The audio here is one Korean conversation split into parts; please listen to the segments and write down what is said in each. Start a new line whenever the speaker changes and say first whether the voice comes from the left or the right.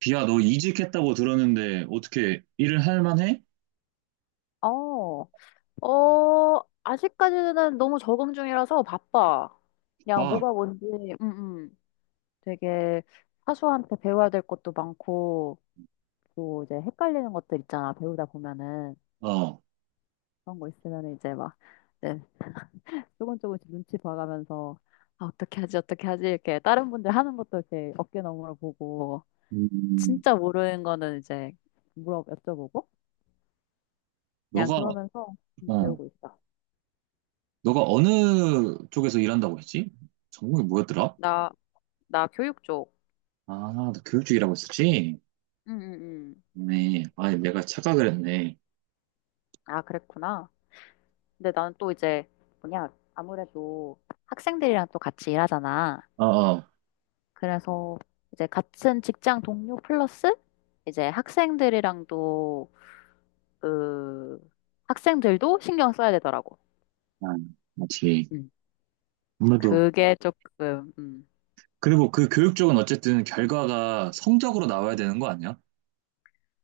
right: 비야, 너 이직했다고 들었는데 어떻게 일을 할 만해?
left: 어, 어, 아직까지는 너무 적응 중이라서 바빠. 그냥
right: 막,
left: 뭐가 뭔지, 음, 음. 되게 사수한테 배워야 될 것도 많고, 또 이제 헷갈리는 것들 있잖아. 배우다 보면은.
right: 어,
left: 그런 거 있으면 이제 막, 네, 조금 조금씩 눈치 봐가면서, 아, 어떻게 하지, 어떻게 하지, 이렇게 다른 분들 하는 것도 이렇게 어깨 너머로 보고,
right: 음,
left: 진짜 모르는 거는 이제 물어 여쭤보고, 그냥
right: 너가,
left: 그러면서
right: 어,
left: 배우고 있어.
right: 너가 어느 쪽에서 일한다고 했지? 전공이 뭐였더라?
left: 나, 나 교육 쪽.
right: 아, 너 교육 쪽이라고 했었지.
left: 응, 응, 응.
right: 네, 아, 내가 착각을 했네.
left: 아, 그랬구나. 근데 나는 또 이제, 뭐냐, 아무래도 학생들이랑 또 같이 일하잖아.
right: 어, 어,
left: 그래서 이제 같은 직장 동료 플러스 이제 학생들이랑도, 그, 학생들도 신경 써야 되더라고.
right: 아, 맞지.
left: 음,
right: 아무래도.
left: 그게 조금,
right: 그리고 그 교육 쪽은 어쨌든 결과가 성적으로 나와야 되는 거 아니야?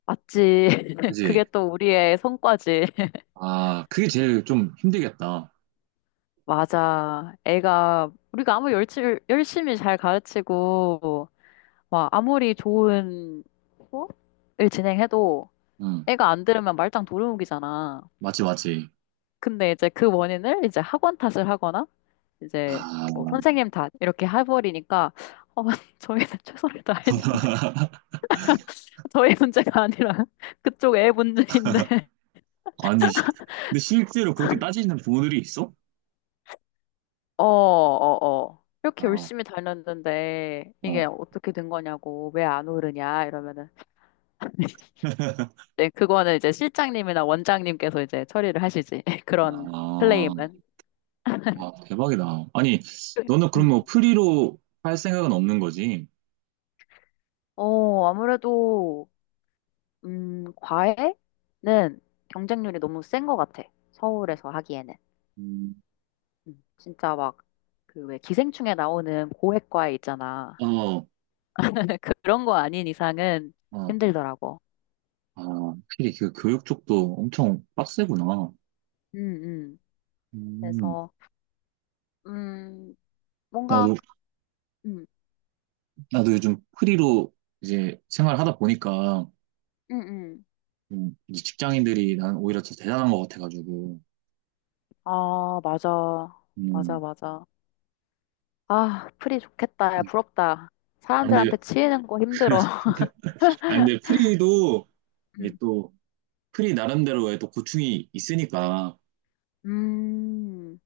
left: 맞지. 그게
right: 그지?
left: 또 우리의 성과지.
right: 아, 그게 제일 좀 힘들겠다.
left: 맞아. 애가, 우리가 아무리 열심히, 열심히 잘 가르치고, 막 아무리 좋은 수업을 진행해도,
right: 응,
left: 애가 안 들으면 말짱 도루묵이잖아.
right: 맞지, 맞지.
left: 근데 이제 그 원인을 이제 학원 탓을 하거나 이제
right: 아,
left: 뭐 선생님 탓 이렇게 해버리니까 어, 저희는 최선을 다했는데 저희 문제가 아니라 그쪽 애 문제인데
right: 아니, 근데 실제로 그렇게 따지는 부모들이 있어?
left: 어, 어, 어. 이렇게
right: 아,
left: 열심히 다녔는데 이게
right: 어.
left: 어떻게 된 거냐고 왜 안 오르냐 이러면은 네, 그거는 이제 실장님이나 원장님께서 이제 처리를 하시지 그런
right: 아,
left: 클레임은.
right: 와, 대박이다. 아니, 너는 그럼
left: 음.
right: 뭐 프리로 할 생각은 없는 거지?
left: 어, 아무래도 과외는 경쟁률이 너무 센 것 같아. 서울에서 하기에는.
right: 음,
left: 진짜 막, 그 왜 기생충에 나오는 고액 과외 있잖아.
right: 어,
left: 그런 거 아닌 이상은
right: 어,
left: 힘들더라고.
right: 아, 확실히 그 교육 쪽도 엄청 빡세구나.
left: 음, 음.
right: 음,
left: 그래서, 음, 뭔가,
right: 나도,
left: 음,
right: 요즘 프리로 이제 생활하다 보니까,
left: 음, 음.
right: 이제 직장인들이 난 오히려 더 대단한 것 같아가지고,
left: 아, 맞아. 맞아,
right: 음.
left: 맞아. 아, 프리 좋겠다. 야, 부럽다.
right: 아, 근데,
left: 사람들한테 치이는 거 힘들어.
right: 아, 근데 프리도 이게
left: 음,
right: 또, 프리 나름대로의 또 고충이 있으니까
left: 음,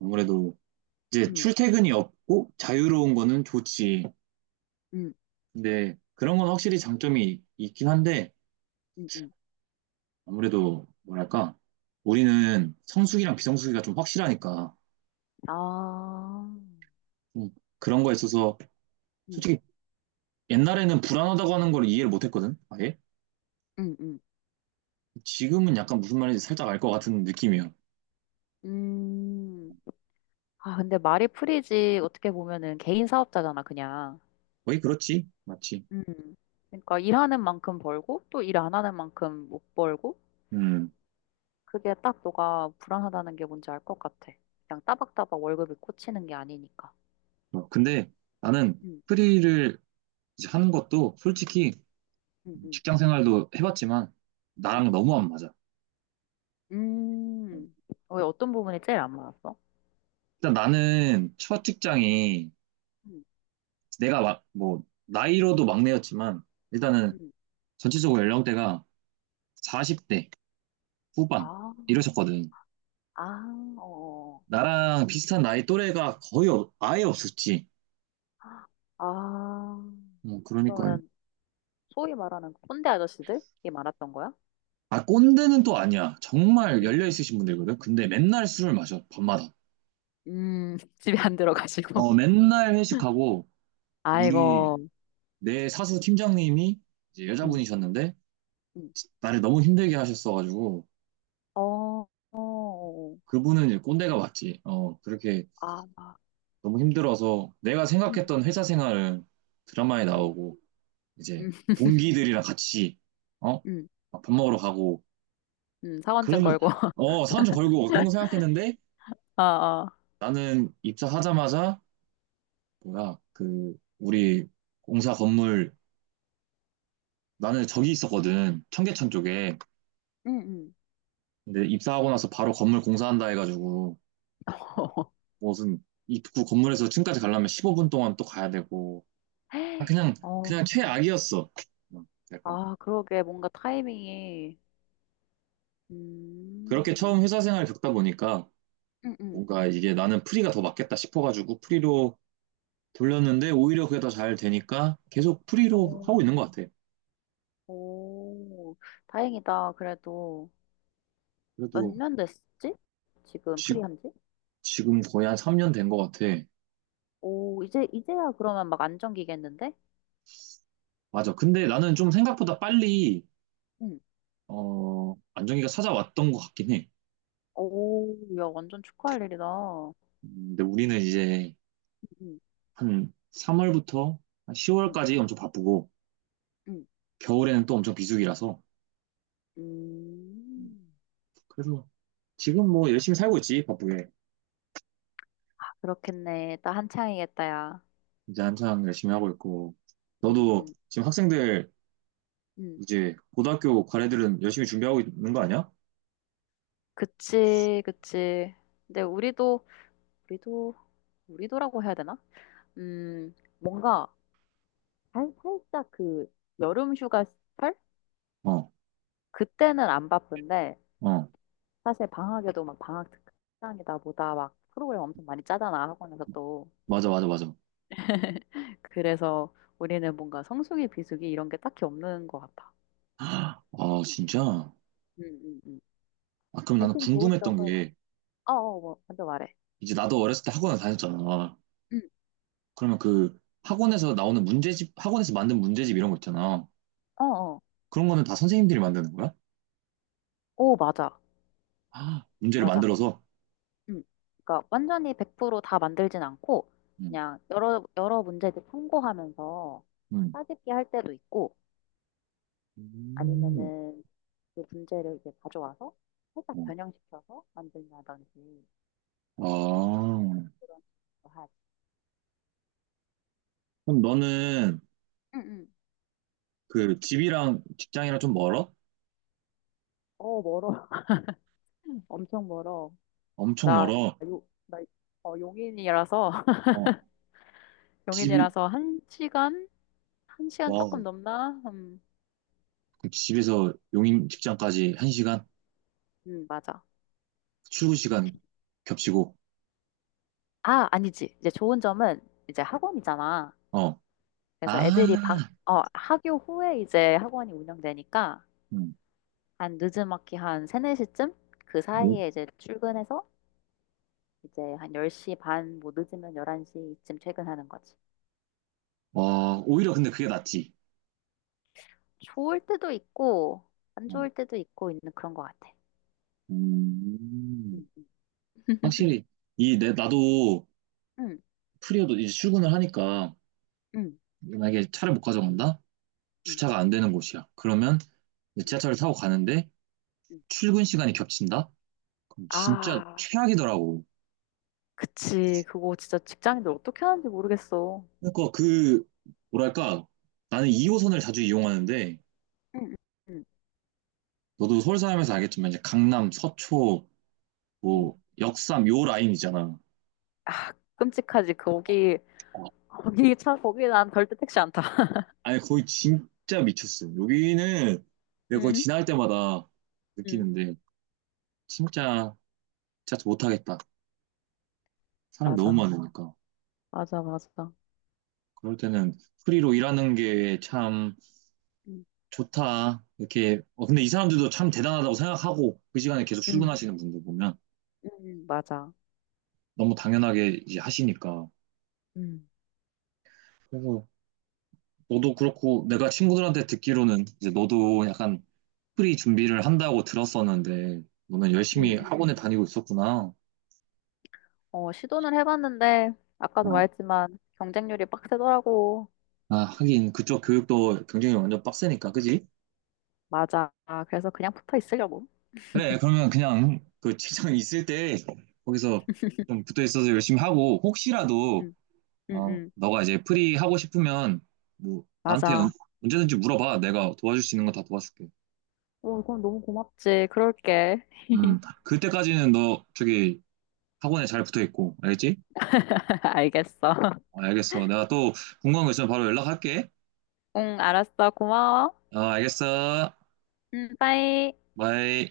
right: 아무래도 이제
left: 음,
right: 출퇴근이 없고 자유로운 거는 좋지.
left: 음,
right: 근데 그런 건 확실히 장점이 있긴 한데
left: 음.
right: 아무래도 뭐랄까 우리는 성수기랑 비성수기가 좀 확실하니까
left: 아.
right: 좀 그런 거에 있어서
left: 음.
right: 솔직히 옛날에는 불안하다고 하는 걸 이해를 못 했거든. 아예.
left: 음, 음.
right: 지금은 약간 무슨 말인지 살짝 알 것 같은 느낌이야.
left: 음. 아, 근데 말이 프리지 어떻게 보면은 개인 사업자잖아, 그냥.
right: 거의 그렇지. 맞지.
left: 음, 그러니까 일하는 만큼 벌고 또 일 안 하는 만큼 못 벌고
right: 음.
left: 그게 딱 너가 불안하다는 게 뭔지 알 것 같아. 그냥 따박따박 월급이 꽂히는 게 아니니까.
right: 어, 근데 나는
left: 음,
right: 프리를 이제 하는 것도 솔직히
left: 음, 음,
right: 직장 생활도 해봤지만
left: 음,
right: 나랑 너무 안 맞아. 어.
left: 음. 왜 어떤 부분이 제일 안 맞았어?
right: 일단 나는 첫
left: 음,
right: 직장이
left: 음,
right: 내가 막, 뭐 나이로도 막내였지만 일단은
left: 음.
right: 전체적으로 연령대가 40대 후반
left: 아,
right: 이러셨거든.
left: 아, 어.
right: 나랑 비슷한 나이 또래가 거의 아예 없었지.
left: 아,
right: 어, 그러니까
left: 그러면 소위 말하는 꼰대 아저씨들이 많았던 거야?
right: 아 꼰대는 또 아니야. 정말
left: 음.
right: 열려 있으신 분들이거든. 근데 맨날 술을 마셔 밤마다.
left: 집에 안 들어가시고.
right: 어, 맨날 회식하고 우리
left: 아이고,
right: 내 사수 팀장님이 이제
left: 음,
right: 여자분이셨는데
left: 음,
right: 나를 너무 힘들게 하셨어가지고
left: 어, 어,
right: 그분은 이제 꼰대가 맞지. 어, 그렇게
left: 아, 아,
right: 너무 힘들어서 내가
left: 음,
right: 생각했던 회사 생활은 드라마에
left: 음, 음,
right: 나오고 이제 동기들이랑 같이 어?
left: 음,
right: 밥 먹으러 가고
left: 사원증
right: 그런,
left: 걸고.
right: 어, 사원 좀 걸고 그런 거 생각했는데
left: 아, 아.
right: 나는 입사하자마자 뭐야? 그 우리 공사 건물 나는 저기 있었거든. 청계천 쪽에.
left: 응, 응.
right: 근데 입사하고 나서 바로 건물 공사한다 해가지고 무슨 입구 건물에서 층까지 가려면 15분 동안 또 가야 되고 아, 그냥
left: 어,
right: 그냥 최악이었어. 어, 약간
left: 아, 그러게, 뭔가 타이밍이,
right: 그렇게
left: 음,
right: 처음 회사 생활 을 겪다 보니까
left: 음, 음.
right: 뭔가 이게 나는 프리가 더 맞겠다 싶어가지고 프리로 돌렸는데 오히려 그게 더 잘 되니까 계속 프리로 하고
left: 오,
right: 있는 것 같아.
left: 오, 다행이다. 그래도 몇
right: 그래도
left: 년 됐지? 지금
right: 지,
left: 프리한 지?
right: 지금 거의 한 3년 된 것 같아.
left: 오, 이제, 이제야 그러면 막 안정기겠는데?
right: 맞아. 근데 나는 좀 생각보다 빨리 어, 안정기가 찾아왔던 것 같긴 해.
left: 오, 야, 완전 축하할 일이다.
right: 음, 근데 우리는 이제
left: 음,
right: 한 3월부터 한
left: 음,
right: 10월까지 엄청 바쁘고
left: 음,
right: 겨울에는 또 엄청 비수기라서 음,
left: 음,
right: 그래서 지금
left: 음.
right: 뭐 열심히 살고 있지, 바쁘게.
left: 아, 그렇겠네. 나 한창이겠다, 야.
right: 이제 한창 열심히 하고 있고.
left: 음,
right: 너도
left: 음,
right: 지금 학생들
left: 음.
right: 이제 고등학교 과외들은 열심히 준비하고 있는 거 아니야?
left: 그치, 그치. 근데 우리도, 우리도, 우리도라고 해야 되나? 음, 뭔가, 살짝 그, 여름 휴가철?
right: 어,
left: 그때는 안 바쁜데,
right: 어,
left: 사실 방학에도 막 방학 특강이다 보다 막 프로그램 엄청 많이 짜잖아, 학원에서 또.
right: 맞아, 맞아, 맞아.
left: 그래서 우리는 뭔가 성수기, 비수기 이런 게 딱히 없는 것 같아.
right: 아, 진짜?
left: 응, 응, 응.
right: 아, 그럼 나는
left: 대신 좋은
right: 궁금했던
left: 점은,
right: 게,
left: 어, 어, 뭐, 먼저 말해.
right: 이제 나도 어렸을 때 학원을 다녔잖아.
left: 응,
right: 그러면 그 학원에서 나오는 문제집, 학원에서 만든 문제집 이런 거 있잖아.
left: 어, 어.
right: 그런 거는 다 선생님들이 만드는 거야?
left: 오, 맞아.
right: 아, 문제를
left: 맞아.
right: 만들어서?
left: 응. 그러니까 완전히 100%다 만들진 않고
right: 응,
left: 그냥 여러 문제들 참고하면서
right: 응.
left: 따집기 할 때도 있고
right: 음,
left: 아니면은 그 문제를 이제 가져와서 살짝
right: 어.
left: 변형시켜서 만든다든지 응,
right: 아,
left: 그런 식으로 하지.
right: 그럼 너는
left: 응, 응.
right: 그 집이랑 직장이랑 좀 멀어?
left: 어, 멀어. 엄청 멀어.
right: 엄청
left: 나,
right: 멀어.
left: 요, 나, 어, 용인이라서,
right: 어, 집이
left: 용인이라서 1시간? 1시간
right: 와,
left: 조금 넘나?
right: 그 집에서 용인 직장까지 한 시간
left: 맞아.
right: 출근 시간 겹치고.
left: 아, 아니지. 이제 좋은 점은 이제 학원이잖아.
right: 어.
left: 그래서 애들이 방,
right: 아.
left: 어, 학교 후에 이제 학원이 운영되니까
right: 음.
left: 한 늦음막히 한 세네 시쯤그
right: 오,
left: 사이에 이제 출근해서 이제 한 10시 반, 뭐 늦으면 11시쯤 퇴근하는 거지.
right: 와, 오히려 근데 그게 낫지.
left: 좋을 때도 있고, 안
right: 어.
left: 좋을 때도 있고 있는 그런 것 같아.
right: 음.
left: 응, 응,
right: 확실히 이 내 나도
left: 응,
right: 프리어도 이제 출근을 하니까
left: 응,
right: 만약에 차를 못 가져간다?
left: 응.
right: 주차가 안 되는 곳이야. 그러면 이제 지하철을 타고 가는데 출근 시간이 겹친다? 그럼 진짜
left: 아,
right: 최악이더라고.
left: 그치. 그거 진짜 직장인들 어떻게 하는지 모르겠어.
right: 그러니까 그 뭐랄까 나는 2호선을 자주 이용하는데
left: 응, 응,
right: 너도 서울 사람에서 알겠지만 이제 강남, 서초,
left: 응,
right: 뭐 역삼 요 라인이잖아.
left: 아, 끔찍하지. 거기,
right: 어,
left: 거기 차, 거기 난 절대 택시 안 타.
right: 아니 거의 진짜 미쳤어. 여기는 내가 거의
left: 응,
right: 지날 때마다
left: 응,
right: 느끼는데 진짜 진짜 못하겠다. 사람이 너무
left: 맞아.
right: 많으니까.
left: 맞아, 맞아.
right: 그럴 때는 프리로 일하는 게 참
left: 응,
right: 좋다. 이렇게 어, 근데 이 사람들도 참 대단하다고 생각하고 그 시간에 계속
left: 응,
right: 출근하시는 분들 보면
left: 응, 맞아.
right: 너무 당연하게 이제 하시니까.
left: 응
right: 그래서 너도 그렇고 내가 친구들한테 듣기로는 이제 너도 약간 프리 준비를 한다고 들었었는데 너는 열심히
left: 응, 응.
right: 학원에 다니고 있었구나.
left: 어, 시도는 해봤는데, 아까도
right: 아,
left: 말했지만, 경쟁률이 빡세더라고.
right: 아, 하긴 그쪽 교육도 경쟁이 완전 빡세니까, 그지?
left: 맞아. 아, 그래서 그냥 붙어 있으려고.
right: 그래, 그러면 그냥 그 직장 있을 때 거기서 좀 붙어 있어서 열심히 하고 혹시라도
left: 응, 응,
right: 어,
left: 응.
right: 너가 이제 프리 하고 싶으면 뭐 나한테
left: 맞아.
right: 언제든지 물어봐. 내가 도와줄 수 있는 거 다 도와줄게.
left: 어, 그럼 너무 고맙지. 그럴게.
right: 그때까지는 너 저기 학원에 잘 붙어 있고, 알겠지?
left: 알겠어.
right: 아, 알겠어. 내가 또 궁금한 거 있으면 바로 연락할게.
left: 응, 알았어. 고마워.
right: 아, 알겠어.
left: 응, 빠이.
right: 바이.